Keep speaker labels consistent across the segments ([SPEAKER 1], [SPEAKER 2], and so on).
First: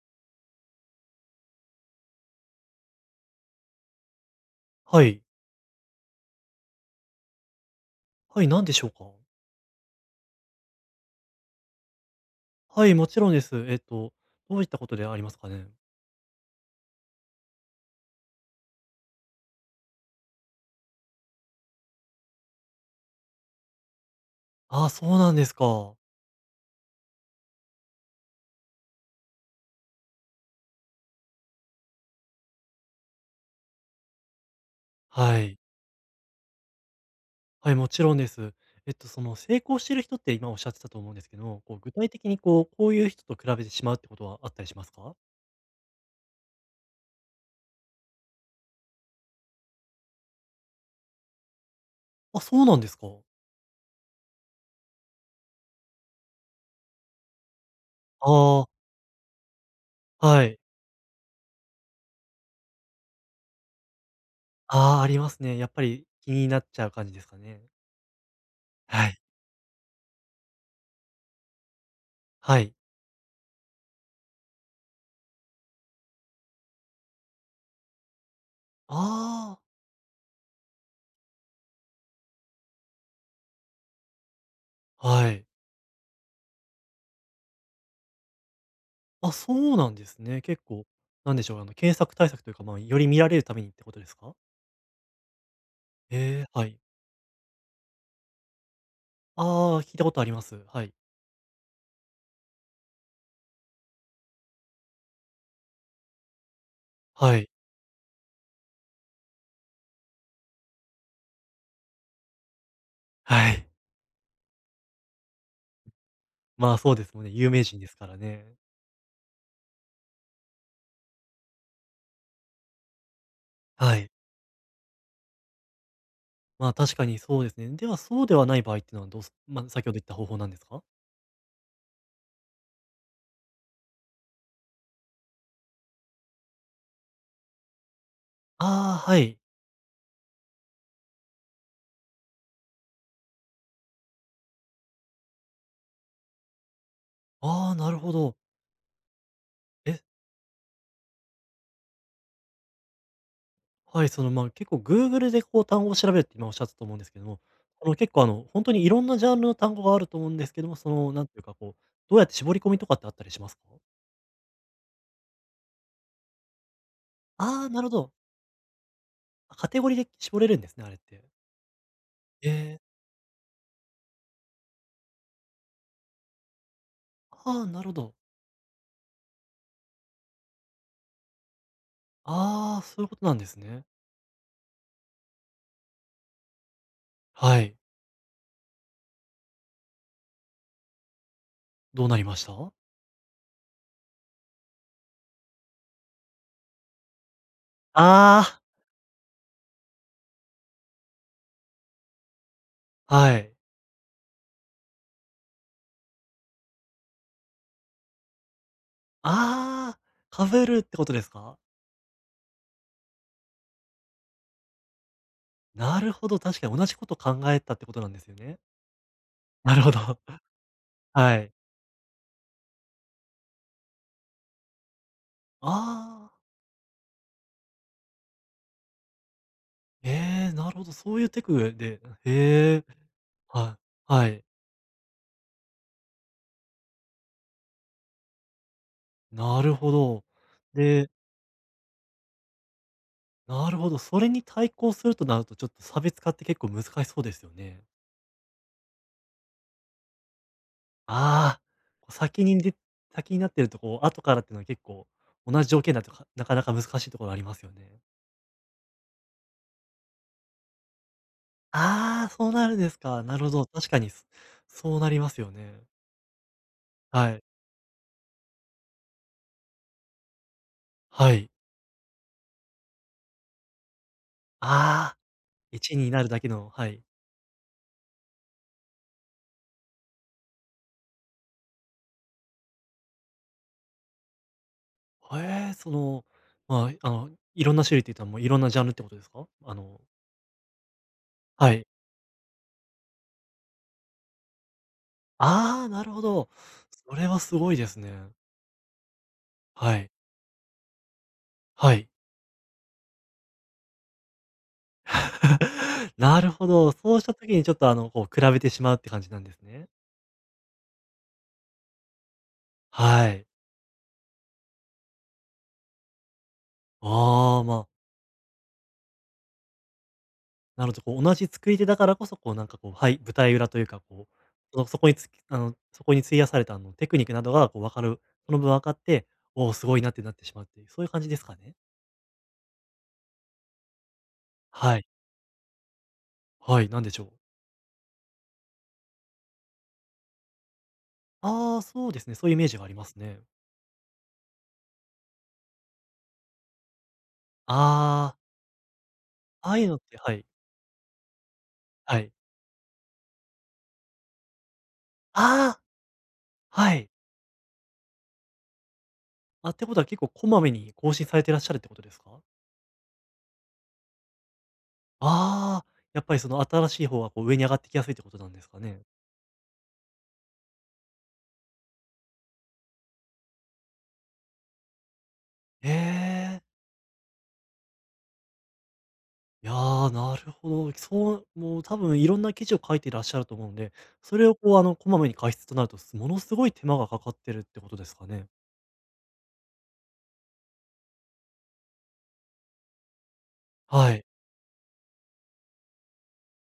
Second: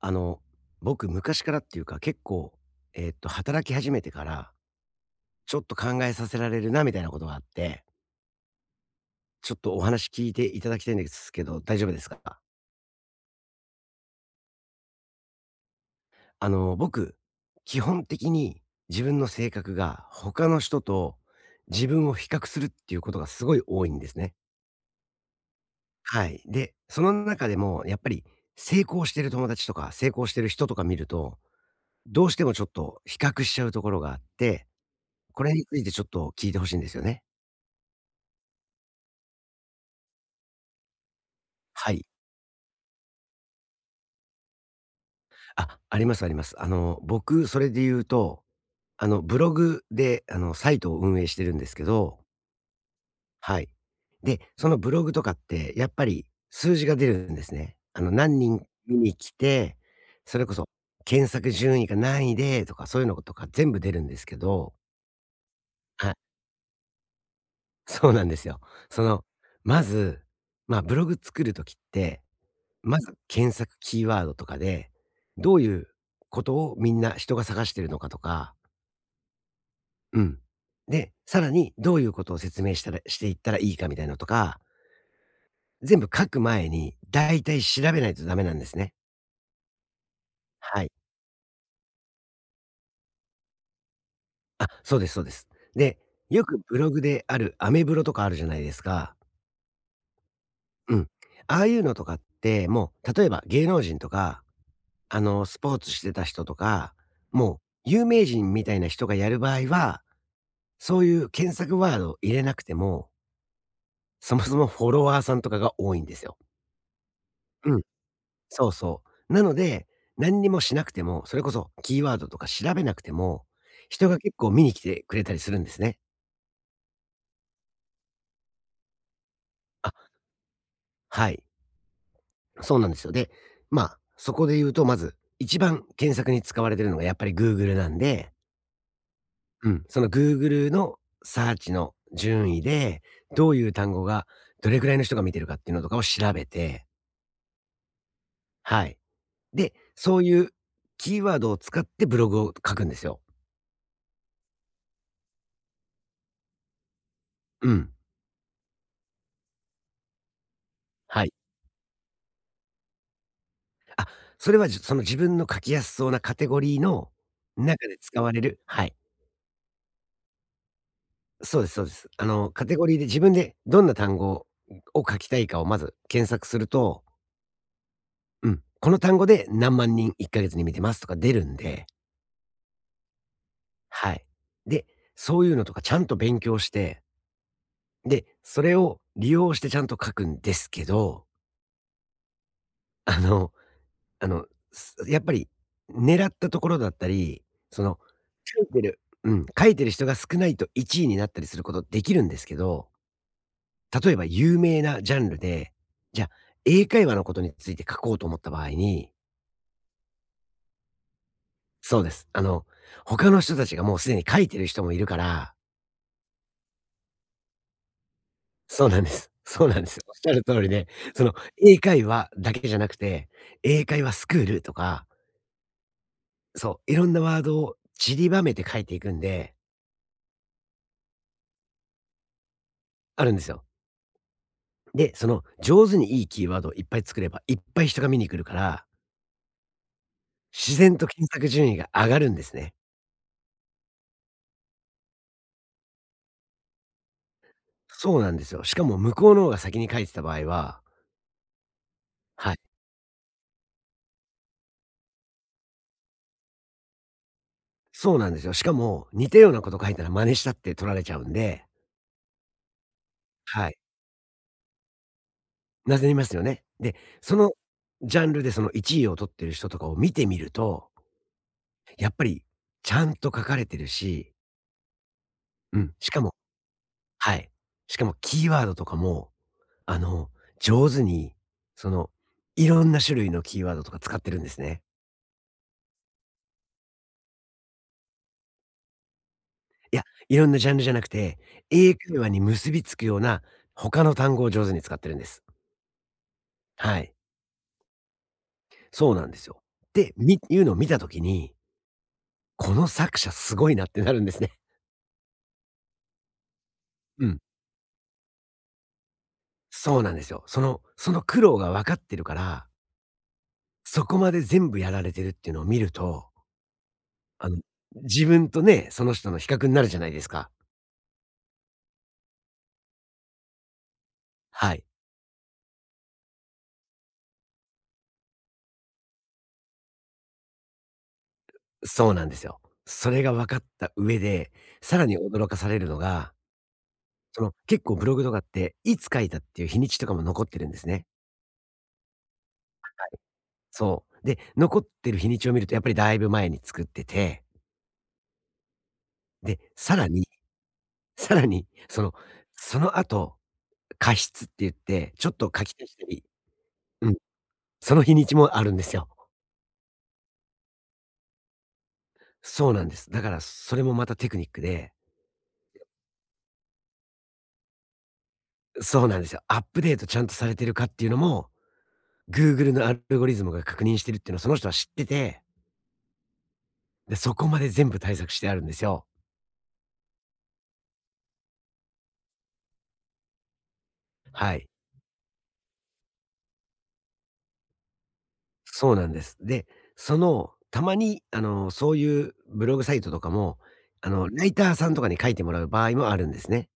[SPEAKER 1] あの、僕昔からっていうか、結構、働き始めてから、
[SPEAKER 2] はい。
[SPEAKER 1] ちょっと考えさせられるなみたいなことがあって、
[SPEAKER 2] はい、何でしょうか？
[SPEAKER 1] ちょっとお話聞いていただきたいんですけど、大丈夫ですか？
[SPEAKER 2] はい、もちろんです。どういったことでありますかね？
[SPEAKER 1] 僕、基本的に自分の性格が他の人と自分を比較するっていうことがすごい多いんですね。
[SPEAKER 2] ああ、そうなんですか。
[SPEAKER 1] はい。で、その中でもやっぱり成功してる友達とか、成功してる人とか見ると、どうしてもちょっと比較しちゃうところがあって、
[SPEAKER 2] は
[SPEAKER 1] これ
[SPEAKER 2] い。
[SPEAKER 1] についてちょっと聞いてほしいんですよね。
[SPEAKER 2] はい、もちろんです。その、成功してる人って今おっしゃってたと思うんですけど、こう、
[SPEAKER 1] は
[SPEAKER 2] 具
[SPEAKER 1] い。
[SPEAKER 2] 体的に、こう、こういう人と比べてしまうってことはあったりしますか？
[SPEAKER 1] あ、ありますあります。僕、それで言うと、ブログで、サイトを運営してるんですけど、
[SPEAKER 2] あ、そうなんですか。
[SPEAKER 1] はい。で、そのブログとかって、やっぱり数字が出るんですね。あの、何人
[SPEAKER 2] ああ、
[SPEAKER 1] 見に来て、そ
[SPEAKER 2] は
[SPEAKER 1] れこ
[SPEAKER 2] い。
[SPEAKER 1] そ、検索順位が何位でとか、そういうのとか全部出るんですけど、
[SPEAKER 2] ああ、ありますね。やっぱり
[SPEAKER 1] はい、
[SPEAKER 2] 気になっちゃう感じですかね？
[SPEAKER 1] そうなんですよ。そ
[SPEAKER 2] はい。
[SPEAKER 1] の、まず、まあ、ブログ作るときって、
[SPEAKER 2] はい。
[SPEAKER 1] まず検索キーワードとかで、どういうことをみんな人が探してるのかとか、
[SPEAKER 2] あ
[SPEAKER 1] うん。で、さらにどういうことを説明したらしていったらいいかみたいなのとか、
[SPEAKER 2] あ、はい。
[SPEAKER 1] 全部書く前にだいたい調べないとダメなんですね。
[SPEAKER 2] あ、そうなんですね。結
[SPEAKER 1] は
[SPEAKER 2] 構、
[SPEAKER 1] い。
[SPEAKER 2] なんでしょう、あの、検索対策というか、まあ、より見られるためにってことですか？
[SPEAKER 1] あ、そうですそうです。で、
[SPEAKER 2] え
[SPEAKER 1] よ
[SPEAKER 2] え、
[SPEAKER 1] く
[SPEAKER 2] は
[SPEAKER 1] ブ
[SPEAKER 2] い。
[SPEAKER 1] ログであるアメブロとかあるじゃないですか。
[SPEAKER 2] ああ、聞いたことあります。はい。
[SPEAKER 1] うん。ああいうのとかって、もう例えば芸能人とか、スポーツしてた人とか、
[SPEAKER 2] はい。
[SPEAKER 1] もう有名人みたいな人がやる場合は、そういう検索ワードを入れなくても、
[SPEAKER 2] はい。
[SPEAKER 1] そもそもフォロワーさんとかが多いんですよ。
[SPEAKER 2] まあ、そうですもんね。有名
[SPEAKER 1] う
[SPEAKER 2] 人
[SPEAKER 1] ん。
[SPEAKER 2] ですからね。
[SPEAKER 1] そうそう。なので、何にもしなくても、それこそキーワードとか調べなくても、
[SPEAKER 2] は
[SPEAKER 1] 人
[SPEAKER 2] い。
[SPEAKER 1] が結構見に来てくれたりするんですね。
[SPEAKER 2] まあ、確かにそうですね。では、そうではない場合っていうのはどうすまあ、先
[SPEAKER 1] あ、
[SPEAKER 2] ほど言った方法なんですか？
[SPEAKER 1] はい。そうなんですよ。で、まあ、そこで言うと、まず、一番検索に使われてるのがやっぱり Google なんで、
[SPEAKER 2] ああ、はい。
[SPEAKER 1] うん、その Google のサーチの順位で、どういう単語がどれくらいの人が見てるかっていうのとかを調べて、
[SPEAKER 2] ああ、なるほど。
[SPEAKER 1] はい。で、
[SPEAKER 2] え、
[SPEAKER 1] そういうキーワードを使ってブログを書くんですよ。
[SPEAKER 2] はい、その、まあ、結構 Google でこう単語を調べるって今おっしゃったと思うんですけども、
[SPEAKER 1] う
[SPEAKER 2] そ
[SPEAKER 1] ん。
[SPEAKER 2] の、結構、あの、本当にいろんなジャンルの単語があると思うんですけども、その、な
[SPEAKER 1] は
[SPEAKER 2] ん
[SPEAKER 1] い。
[SPEAKER 2] ていうか、こう、どうやって絞り込みとかってあったりしますか？
[SPEAKER 1] それは、その自分の書きやすそうなカテゴリーの
[SPEAKER 2] ああー、な
[SPEAKER 1] 中
[SPEAKER 2] るほ
[SPEAKER 1] で
[SPEAKER 2] ど。
[SPEAKER 1] 使われるはい。
[SPEAKER 2] カテゴリーで絞れるんですね、あれって。
[SPEAKER 1] そうですそうです。あ
[SPEAKER 2] え
[SPEAKER 1] の、カテ
[SPEAKER 2] え、
[SPEAKER 1] ゴリーで自分でどんな単語を書きたいかをまず検索すると、
[SPEAKER 2] ああ、なるほど。
[SPEAKER 1] うん、この単語で何万人1ヶ月に見てますとか出るんで、
[SPEAKER 2] ああ、そういうことなんですね。
[SPEAKER 1] はい。で、そういうのとかちゃんと勉強して、
[SPEAKER 2] はい。
[SPEAKER 1] で、それを利用してちゃんと書くんですけど、
[SPEAKER 2] どうなりました？
[SPEAKER 1] あの、あの、やっぱり狙ったところだったり、その、
[SPEAKER 2] あ
[SPEAKER 1] 書
[SPEAKER 2] あ。
[SPEAKER 1] いてるうん、書いてる人が少ないと1位になったりすることできるんですけど、
[SPEAKER 2] はい。
[SPEAKER 1] 例えば有名なジャンルで、じゃあ、英会話のことについて書こうと思った場合に
[SPEAKER 2] ああ、被るってことですか？
[SPEAKER 1] そうです。他の人たちがもうすでに書いてる人もいるから
[SPEAKER 2] なるほど、確かに同じこと考えたってことなんですよね。
[SPEAKER 1] そうなんです。そう
[SPEAKER 2] な
[SPEAKER 1] なん
[SPEAKER 2] る
[SPEAKER 1] で
[SPEAKER 2] ほ
[SPEAKER 1] す。おっ
[SPEAKER 2] ど。
[SPEAKER 1] しゃ る通りで、その、
[SPEAKER 2] はい。
[SPEAKER 1] 英会話だけじゃなくて、英会話スクールとか、
[SPEAKER 2] ああ、
[SPEAKER 1] そう、いろんなワードを散りばめて書いていくんで、
[SPEAKER 2] ええー、なるほど、そういうテクで、へえ、
[SPEAKER 1] あるんですよ。
[SPEAKER 2] はい、はい、
[SPEAKER 1] で、その上手にいいキーワードをいっぱい作れば、いっぱい人が見に来るから、
[SPEAKER 2] なるほど。
[SPEAKER 1] 自然と
[SPEAKER 2] で、
[SPEAKER 1] 検索順位が上がるんですね。
[SPEAKER 2] なるほど、それに対抗するとなると、ちょっと差別化って結構難しそうですよね。
[SPEAKER 1] そうなんですよ。しかも向こうの方が先に書いてた場合は
[SPEAKER 2] ああ、こう
[SPEAKER 1] はい。
[SPEAKER 2] 先になってると、こう、後からっていうのは結構、同じ条件だとかなかなか難しいところありますよね。
[SPEAKER 1] そうなんですよ。しかも、似たようなこと書いたら真似したって取られちゃうんで、
[SPEAKER 2] ああ、そうなるんですか。なるほど、
[SPEAKER 1] はい。
[SPEAKER 2] 確かに、そうなりますよね。
[SPEAKER 1] なぜりますよね。で、
[SPEAKER 2] は
[SPEAKER 1] そ
[SPEAKER 2] い。
[SPEAKER 1] のジャンルでその1位を取ってる人とかを見てみると、
[SPEAKER 2] はい。
[SPEAKER 1] やっぱりちゃんと書かれてるし、
[SPEAKER 2] ああ、
[SPEAKER 1] うん、
[SPEAKER 2] 1
[SPEAKER 1] し
[SPEAKER 2] に
[SPEAKER 1] か
[SPEAKER 2] なる
[SPEAKER 1] も
[SPEAKER 2] だけのはい。
[SPEAKER 1] はい。しかもキーワードとかもあの、上手に、その、いろんな種類のキーワードとか使ってるんですね。
[SPEAKER 2] へえ、その、まあ、あの、いろんな種類っていたらもういろんなジャンルってことですか？あ
[SPEAKER 1] い
[SPEAKER 2] の
[SPEAKER 1] や、いろんなジャンルじゃなくて、
[SPEAKER 2] はい。
[SPEAKER 1] 英会話に結びつくような他の単語を上手に使ってるんです。
[SPEAKER 2] ああ、なるほど。
[SPEAKER 1] はい。
[SPEAKER 2] それはすごいですね。
[SPEAKER 1] そうなんですよ。
[SPEAKER 2] はい。
[SPEAKER 1] で、いうのを見た時に、
[SPEAKER 2] はい。
[SPEAKER 1] この作者すごいなってなるんですね。
[SPEAKER 2] なるほど、そ うし
[SPEAKER 1] う
[SPEAKER 2] た
[SPEAKER 1] ん。
[SPEAKER 2] 時にちょっと、あの、こう比べてしまうって感じなんですね。
[SPEAKER 1] そうなんですよ。その、その苦労が分かってるから、
[SPEAKER 2] はい。
[SPEAKER 1] そこまで全部やられてるっていうのを見ると、あの、
[SPEAKER 2] ああ、まあ、
[SPEAKER 1] 自分とね、その人の比較になるじゃないですか。
[SPEAKER 2] なるほど、こう、同じ作り手だからこそ、こう、なんか、こう、はい舞台裏というか、こう、
[SPEAKER 1] は
[SPEAKER 2] そ
[SPEAKER 1] い。
[SPEAKER 2] の、そこにつきあの、そこに費やされた、あの、テクニックなどが、こう、分かるその分分かって、おお、すごいなってなってしまうっていう、そういう感じですかね？
[SPEAKER 1] そうなんですよ。それが分かった上で、さ
[SPEAKER 2] は
[SPEAKER 1] ら
[SPEAKER 2] い。
[SPEAKER 1] に驚かされるのが、
[SPEAKER 2] はい、なんでしょう。
[SPEAKER 1] その、結構ブログとかって、いつ書いたっていう日にちとかも残ってるんですね。
[SPEAKER 2] ああ、そうですね、そういうイメージがありますね。
[SPEAKER 1] そう。で、残ってる日にちを見るとやっぱりだいぶ前に作ってて、
[SPEAKER 2] ああ、
[SPEAKER 1] で、
[SPEAKER 2] ああいうの
[SPEAKER 1] さ
[SPEAKER 2] っ
[SPEAKER 1] ら
[SPEAKER 2] て
[SPEAKER 1] に、
[SPEAKER 2] はい、
[SPEAKER 1] さらに、その、
[SPEAKER 2] はい。
[SPEAKER 1] その後、過失って言って、ちょっと書き
[SPEAKER 2] ああ、
[SPEAKER 1] 足したり
[SPEAKER 2] は
[SPEAKER 1] う
[SPEAKER 2] い。
[SPEAKER 1] ん、その日にちもあるんですよ。
[SPEAKER 2] あ、ってことは結構こまめに更新されてらっしゃるってことですか？
[SPEAKER 1] そうなんです。だから、それもまたテクニックで
[SPEAKER 2] ああー、やっぱり、その、新しい方が、こう、上に上がってきやすいってことなんですかね？
[SPEAKER 1] そうなんですよ。アップデートちゃんとされてるかっていうのも、Google のアルゴリズムが確認してるっていうのをその人は知ってて
[SPEAKER 2] へえ。
[SPEAKER 1] で、そこまで全部対策してあるんですよ。
[SPEAKER 2] いやー、なるほど。そう、もう多分いろんな記事を書いていらっしゃると思うので、それ
[SPEAKER 1] は
[SPEAKER 2] を
[SPEAKER 1] い。
[SPEAKER 2] こう、あの、こまめに解説となると、ものすごい手間がかかってるってことですかね。
[SPEAKER 1] そうなんです。で、その、たまに、そういうブログサイトとかも、
[SPEAKER 2] はい。
[SPEAKER 1] ライターさんとかに書いてもらう場合もあるんですね。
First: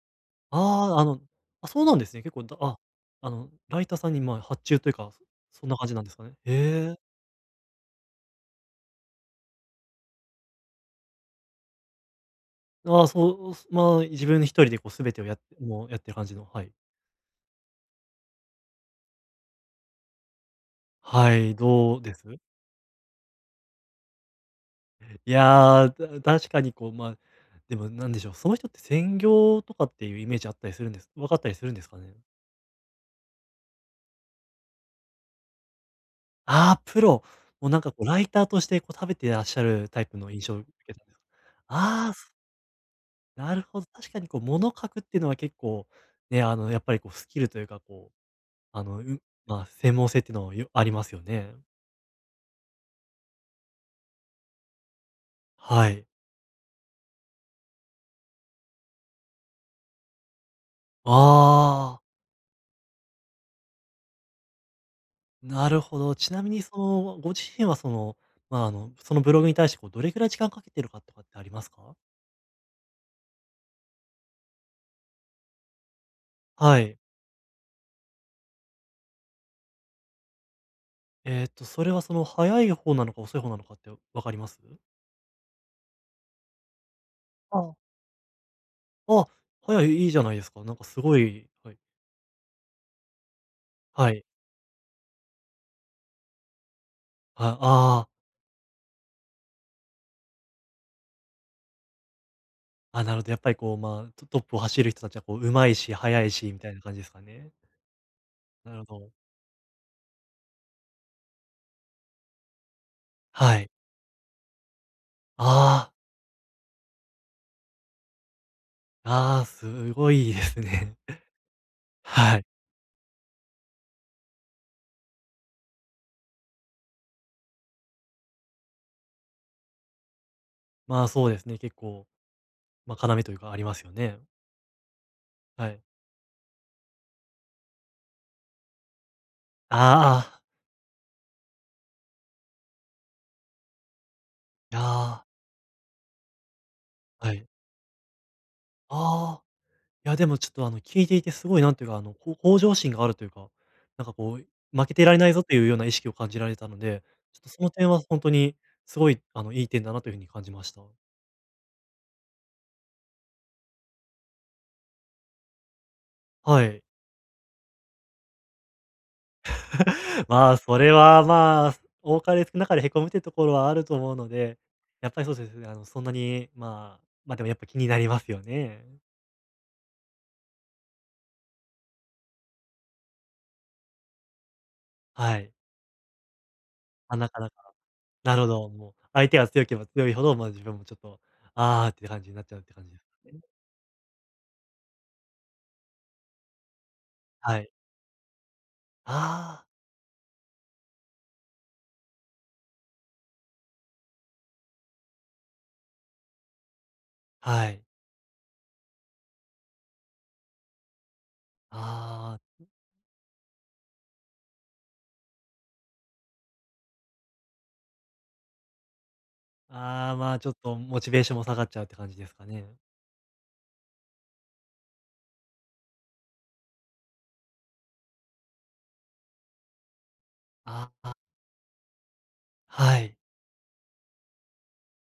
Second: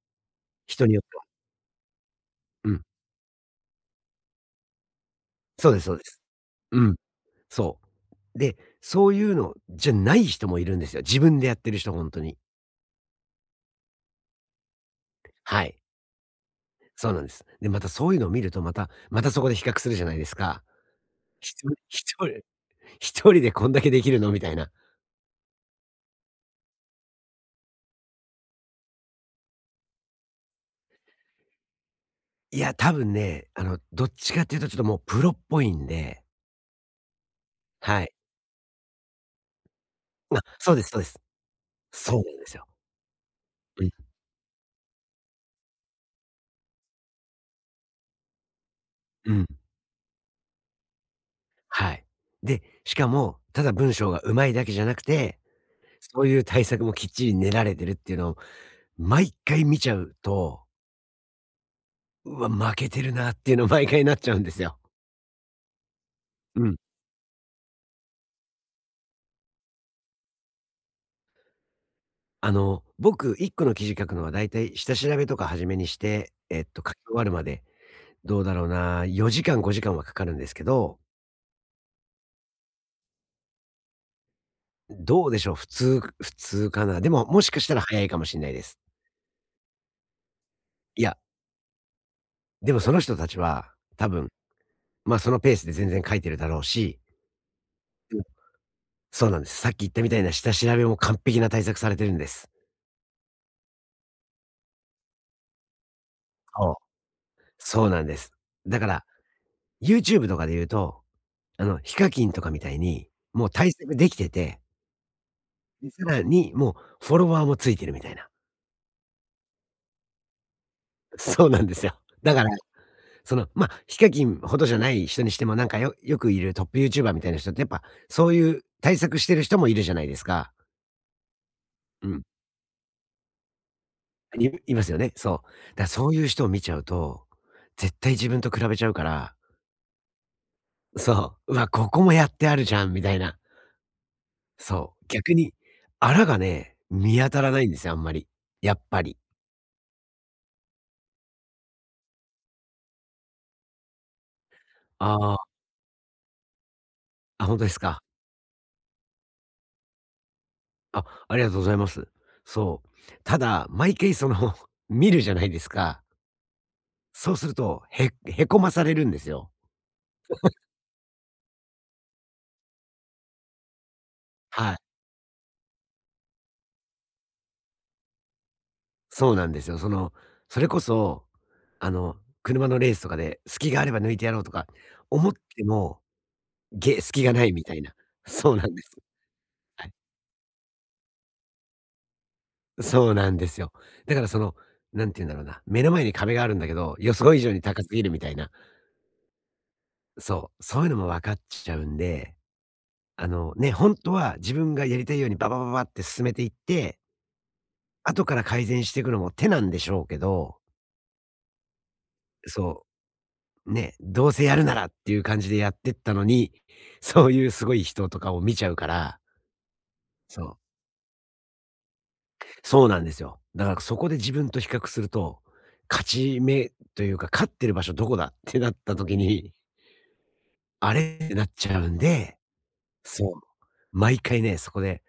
[SPEAKER 1] 人に
[SPEAKER 2] あ
[SPEAKER 1] よ
[SPEAKER 2] あ、
[SPEAKER 1] っ
[SPEAKER 2] あ
[SPEAKER 1] て
[SPEAKER 2] の、
[SPEAKER 1] は。
[SPEAKER 2] あ、そうなんですね。結構、だ
[SPEAKER 1] う
[SPEAKER 2] あ、
[SPEAKER 1] ん。
[SPEAKER 2] あの、ライターさんに、まあ、発注というか、そ
[SPEAKER 1] そ
[SPEAKER 2] ん
[SPEAKER 1] う
[SPEAKER 2] な
[SPEAKER 1] です
[SPEAKER 2] 感
[SPEAKER 1] そ
[SPEAKER 2] じ
[SPEAKER 1] う
[SPEAKER 2] な
[SPEAKER 1] で
[SPEAKER 2] んです
[SPEAKER 1] す。
[SPEAKER 2] かね。
[SPEAKER 1] う
[SPEAKER 2] へ
[SPEAKER 1] ん。
[SPEAKER 2] え。
[SPEAKER 1] そう。で、そういうのじゃない人もいるんですよ。自分でやってる人、本当に。
[SPEAKER 2] ああ、そう、まあ、自分一人でこう全てをやって
[SPEAKER 1] はい。
[SPEAKER 2] もうやってる感じの、はい。
[SPEAKER 1] そうなんです。で、またそういうのを見ると、またまたそこで比較するじゃないですか。
[SPEAKER 2] はい、
[SPEAKER 1] 一人
[SPEAKER 2] どう
[SPEAKER 1] 一
[SPEAKER 2] です？
[SPEAKER 1] 人一人でこんだけできるのみたいな。
[SPEAKER 2] いやー、確かにこう、まあ、でもなんでしょう、その人って専業とかっていうイメージあったりするんです分かったりするんですかね？
[SPEAKER 1] いや、多分ね、どっちかっていうとちょっともうプロっぽいんで、
[SPEAKER 2] ああ、プロ。もうなんかこ
[SPEAKER 1] は
[SPEAKER 2] う
[SPEAKER 1] い。
[SPEAKER 2] ライターとしてこう食べてらっしゃるタイプの
[SPEAKER 1] あ、
[SPEAKER 2] 印象を受
[SPEAKER 1] そうです
[SPEAKER 2] け
[SPEAKER 1] そう
[SPEAKER 2] た
[SPEAKER 1] で
[SPEAKER 2] んです。
[SPEAKER 1] す。
[SPEAKER 2] ああ、
[SPEAKER 1] そうなんですよ。
[SPEAKER 2] なるほ
[SPEAKER 1] う
[SPEAKER 2] ど。
[SPEAKER 1] ん、
[SPEAKER 2] 確かにこう物書くっていうのは結構、ね、あのやっぱりこうスキルというか、こう、あの、
[SPEAKER 1] うん、
[SPEAKER 2] まあ、専門性っていうのはありますよね。
[SPEAKER 1] はい。で、しかも、ただ文章が上手いだけじゃなくて、
[SPEAKER 2] はい。
[SPEAKER 1] そういう対策もきっちり練られてるっていうのを毎回見ちゃうと、
[SPEAKER 2] ああ、
[SPEAKER 1] うわ、負けてるなっていうの毎回なっちゃうんですよ。
[SPEAKER 2] なるほど。ちなみに
[SPEAKER 1] うん。
[SPEAKER 2] その、ご自身はその、まあ、あの、そのブログに対してこうどれくらい時間かけてるかとかってありますか？
[SPEAKER 1] あの、僕一個の記事書くのはだいたい下調べとか初めにして、
[SPEAKER 2] は
[SPEAKER 1] 書き
[SPEAKER 2] い。
[SPEAKER 1] 終わるまでどうだろうな、4時間5時間はかかるんですけど
[SPEAKER 2] それはその早い方なのか遅い方なのかって分かります？
[SPEAKER 1] どうでしょう、普通かな。でも、もしかした
[SPEAKER 2] あ
[SPEAKER 1] ら
[SPEAKER 2] あ
[SPEAKER 1] 早いかもしれないです。
[SPEAKER 2] あ、はい、いいじゃないですか。なんかす
[SPEAKER 1] いや、
[SPEAKER 2] ごい、はい。
[SPEAKER 1] でもその人たちは、多
[SPEAKER 2] はい。
[SPEAKER 1] 分、ま、あそのペースで全然書いてるだろうし
[SPEAKER 2] あ、ああ、
[SPEAKER 1] うん、そうなんです。さっき言ったみたいな下調べも完璧な対策されてるんです。
[SPEAKER 2] あ、なるほど、やっぱりこう、まあ、トップを走る人たちはこう上手いし、速いしみた
[SPEAKER 1] そ
[SPEAKER 2] い
[SPEAKER 1] う、
[SPEAKER 2] な感じですかね。
[SPEAKER 1] そうなんです。
[SPEAKER 2] な
[SPEAKER 1] だ
[SPEAKER 2] る
[SPEAKER 1] か
[SPEAKER 2] ほ
[SPEAKER 1] ら、
[SPEAKER 2] ど。
[SPEAKER 1] YouTube とかで言うと、ヒカキンとかみたいに、もう
[SPEAKER 2] はい。
[SPEAKER 1] 対策できてて、で、
[SPEAKER 2] あ
[SPEAKER 1] さらにもうフォロワーもついてるみたいな。
[SPEAKER 2] あ、ああ、すごいですね。
[SPEAKER 1] そうなん ですよ。だ
[SPEAKER 2] は
[SPEAKER 1] か
[SPEAKER 2] い。
[SPEAKER 1] らその、まあ、ヒカキンほどじゃない人にしても、なんか、よくいるトップユーチューバーみたいな人って、やっぱ、そういう対策してる人もいるじゃないですか。
[SPEAKER 2] まあ、そうですね、結構、
[SPEAKER 1] うん。
[SPEAKER 2] まあ、要というかありますよね。
[SPEAKER 1] いいますよね。そ
[SPEAKER 2] は
[SPEAKER 1] う。
[SPEAKER 2] い。
[SPEAKER 1] だ、そういう人を見ちゃうと、絶対自分と比べちゃうから、
[SPEAKER 2] ああ、
[SPEAKER 1] そう、「うわ、ここもやってあるじゃん」みたいな。
[SPEAKER 2] いや
[SPEAKER 1] そう、
[SPEAKER 2] ー、
[SPEAKER 1] 逆に、あらがね、見当
[SPEAKER 2] は
[SPEAKER 1] た
[SPEAKER 2] い。
[SPEAKER 1] らないんですよ、あんまり。やっぱり。
[SPEAKER 2] ああ。いや、でもちょっと、あの、聞いていてすごいなんていうか、あの、こう向上心があるというか、なんかこう、負けていられない
[SPEAKER 1] あ
[SPEAKER 2] ぞ
[SPEAKER 1] あ、
[SPEAKER 2] というような意識を感じられたので、ちょっ
[SPEAKER 1] あ、
[SPEAKER 2] と
[SPEAKER 1] ほ
[SPEAKER 2] そ
[SPEAKER 1] で
[SPEAKER 2] の
[SPEAKER 1] す
[SPEAKER 2] 点は
[SPEAKER 1] か。
[SPEAKER 2] ほんとにすごい、あの、いい点だなというふうに感じました。
[SPEAKER 1] あ、ありがとうございます。そう。ただ、毎回その、見るじゃないですか。
[SPEAKER 2] はい。
[SPEAKER 1] そうすると、へこまされるんですよ。
[SPEAKER 2] まあ、それは、まあ、多かれ少なかれ凹むってところはあると思うので、
[SPEAKER 1] はい。
[SPEAKER 2] やっぱりそうですね、あの、そんなに、まあ、でもやっぱ気になりますよね。
[SPEAKER 1] そうなんですよ。その、それこそ、あの、車のレースとかで、隙があれば抜いてやろうとか思っ
[SPEAKER 2] はい。
[SPEAKER 1] ても、
[SPEAKER 2] まあ、
[SPEAKER 1] 隙
[SPEAKER 2] な
[SPEAKER 1] が
[SPEAKER 2] か
[SPEAKER 1] な
[SPEAKER 2] な
[SPEAKER 1] いみ
[SPEAKER 2] か
[SPEAKER 1] たいな。
[SPEAKER 2] なるほ
[SPEAKER 1] そうな
[SPEAKER 2] ど、
[SPEAKER 1] んで
[SPEAKER 2] も
[SPEAKER 1] す。
[SPEAKER 2] う相手が強けれ
[SPEAKER 1] は
[SPEAKER 2] ば
[SPEAKER 1] い。
[SPEAKER 2] 強いほど、まあ、自分もちょっと、あーって感じになっちゃうって感じで
[SPEAKER 1] そうな
[SPEAKER 2] す
[SPEAKER 1] ん
[SPEAKER 2] ね。
[SPEAKER 1] ですよ。だからその、なんて言うんだろうな、目の前に壁があるんだけど、予想以上
[SPEAKER 2] は
[SPEAKER 1] に
[SPEAKER 2] い。
[SPEAKER 1] 高すぎるみたいな。
[SPEAKER 2] あー
[SPEAKER 1] そう、そういうのも分かっちゃうんで、ね、本当は自分がやりたいようにババババって進めていって、
[SPEAKER 2] はい。
[SPEAKER 1] 後から改善していくのも手なんでしょうけど、
[SPEAKER 2] ああ、
[SPEAKER 1] そうね、どうせやるならっていう感じでやってったのに、そういうすごい人とかを見ちゃうから、
[SPEAKER 2] ああ、まあ、
[SPEAKER 1] そ
[SPEAKER 2] ちょっ
[SPEAKER 1] う。
[SPEAKER 2] とモチベーションも下がっちゃうって感じですかね。
[SPEAKER 1] そうなんですよ。だからそこで自分と比較すると、勝ち目というか、勝ってる場所どこだってなった時に、
[SPEAKER 2] あ
[SPEAKER 1] あ
[SPEAKER 2] あ、
[SPEAKER 1] れってなっちゃうんで、
[SPEAKER 2] はい。
[SPEAKER 1] そう。毎回ね、そこで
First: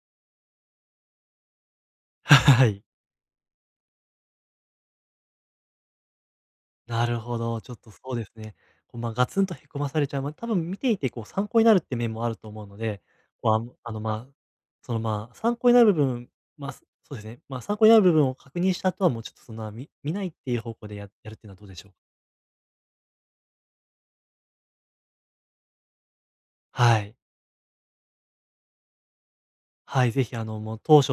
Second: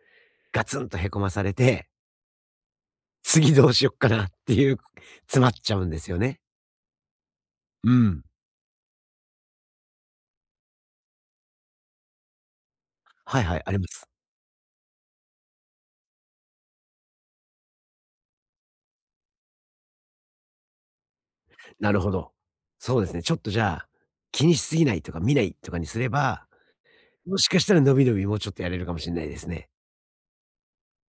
[SPEAKER 1] ガツンとへこまされて、
[SPEAKER 2] はい。
[SPEAKER 1] 次どうしよっかなっていう、詰まっちゃうんですよね。
[SPEAKER 2] なるほど、ちょっ
[SPEAKER 1] う
[SPEAKER 2] とそう
[SPEAKER 1] ん。
[SPEAKER 2] ですね。こう、まあ、ガツンとへこまされちゃう、まあ、多分見ていてこう参考になるって面もあると思うので、
[SPEAKER 1] はい
[SPEAKER 2] こう、
[SPEAKER 1] はい、ありま
[SPEAKER 2] あの、
[SPEAKER 1] す。
[SPEAKER 2] まあ、その、まあ、参考になる部分、まあ、そうですね、まあ、参考になる部分を確認した後はもうちょっとそんな、見ないっていう方向でやるっていうのはどうでしょ
[SPEAKER 1] な
[SPEAKER 2] うか？
[SPEAKER 1] るほど。そうですね。ちょっとじゃあ、気にしすぎないとか見ないとかにすれば、
[SPEAKER 2] はい。
[SPEAKER 1] もしかしたら伸び伸びもうちょっとやれるかもしんないですね。
[SPEAKER 2] はい、ぜひあの、もう当初、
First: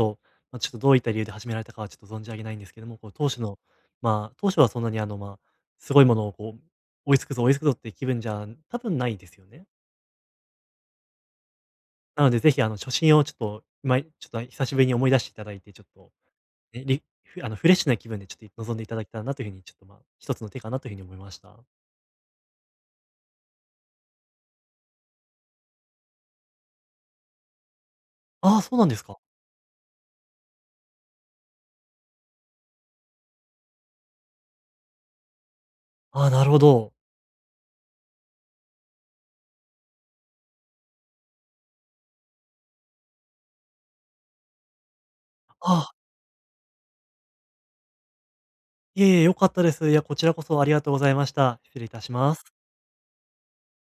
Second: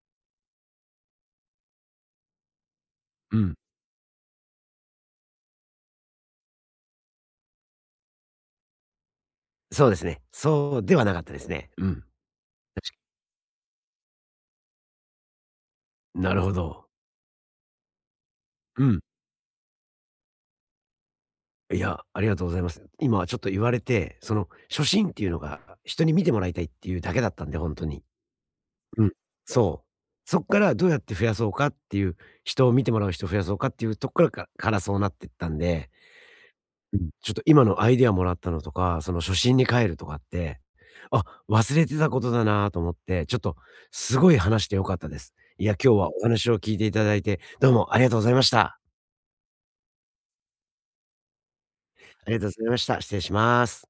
[SPEAKER 2] まあ、ちょっとどういった理由で始められたかはちょっと存じ上げないんですけども、こう当
[SPEAKER 1] う
[SPEAKER 2] 初
[SPEAKER 1] ん。
[SPEAKER 2] の、まあ、当初はそんなにあの、まあ、すごいものをこう、追いつくぞ追いつくぞって気分じゃ多分ないですよね。
[SPEAKER 1] そうですね。そうではなかったですね。うん。確
[SPEAKER 2] なので、ぜひあの、初
[SPEAKER 1] か
[SPEAKER 2] 心をちょっと、今ちょっと久しぶりに思い出していただいて、ちょっと、
[SPEAKER 1] なるほ
[SPEAKER 2] ね、
[SPEAKER 1] ど。
[SPEAKER 2] あの、フレッシュな気分でちょっと臨ん
[SPEAKER 1] う
[SPEAKER 2] でいた
[SPEAKER 1] ん。
[SPEAKER 2] だけたらなという風に、ちょっと、まあ、一つの手かなという風に思いました。
[SPEAKER 1] いや、ありがとうございます。今ちょっと言われて、その初心っていうのが人に見てもらいたいっていうだけだったんで、ほんとに。
[SPEAKER 2] ああ、そうなんで
[SPEAKER 1] う
[SPEAKER 2] す
[SPEAKER 1] ん。
[SPEAKER 2] か。
[SPEAKER 1] そう。そっからどうやって増やそうかっていう、人を見てもらう人を増やそうかっていうとこからからそうなってったんで
[SPEAKER 2] ああ、なるほど。
[SPEAKER 1] うん、ちょっと今のアイデアもらったのとか、その初心に帰るとかって、あ、忘れてたことだなと思って、ちょっとすごい話して良かったです。いや、
[SPEAKER 2] あ
[SPEAKER 1] 今
[SPEAKER 2] あ、
[SPEAKER 1] 日はお話を聞いていただいて、どうもありがとうございました。
[SPEAKER 2] いえいえ、よかったです。いや、こちらこそありがとうございました。失礼いたし
[SPEAKER 1] あり
[SPEAKER 2] ま
[SPEAKER 1] が
[SPEAKER 2] す。
[SPEAKER 1] とうございました。失礼します。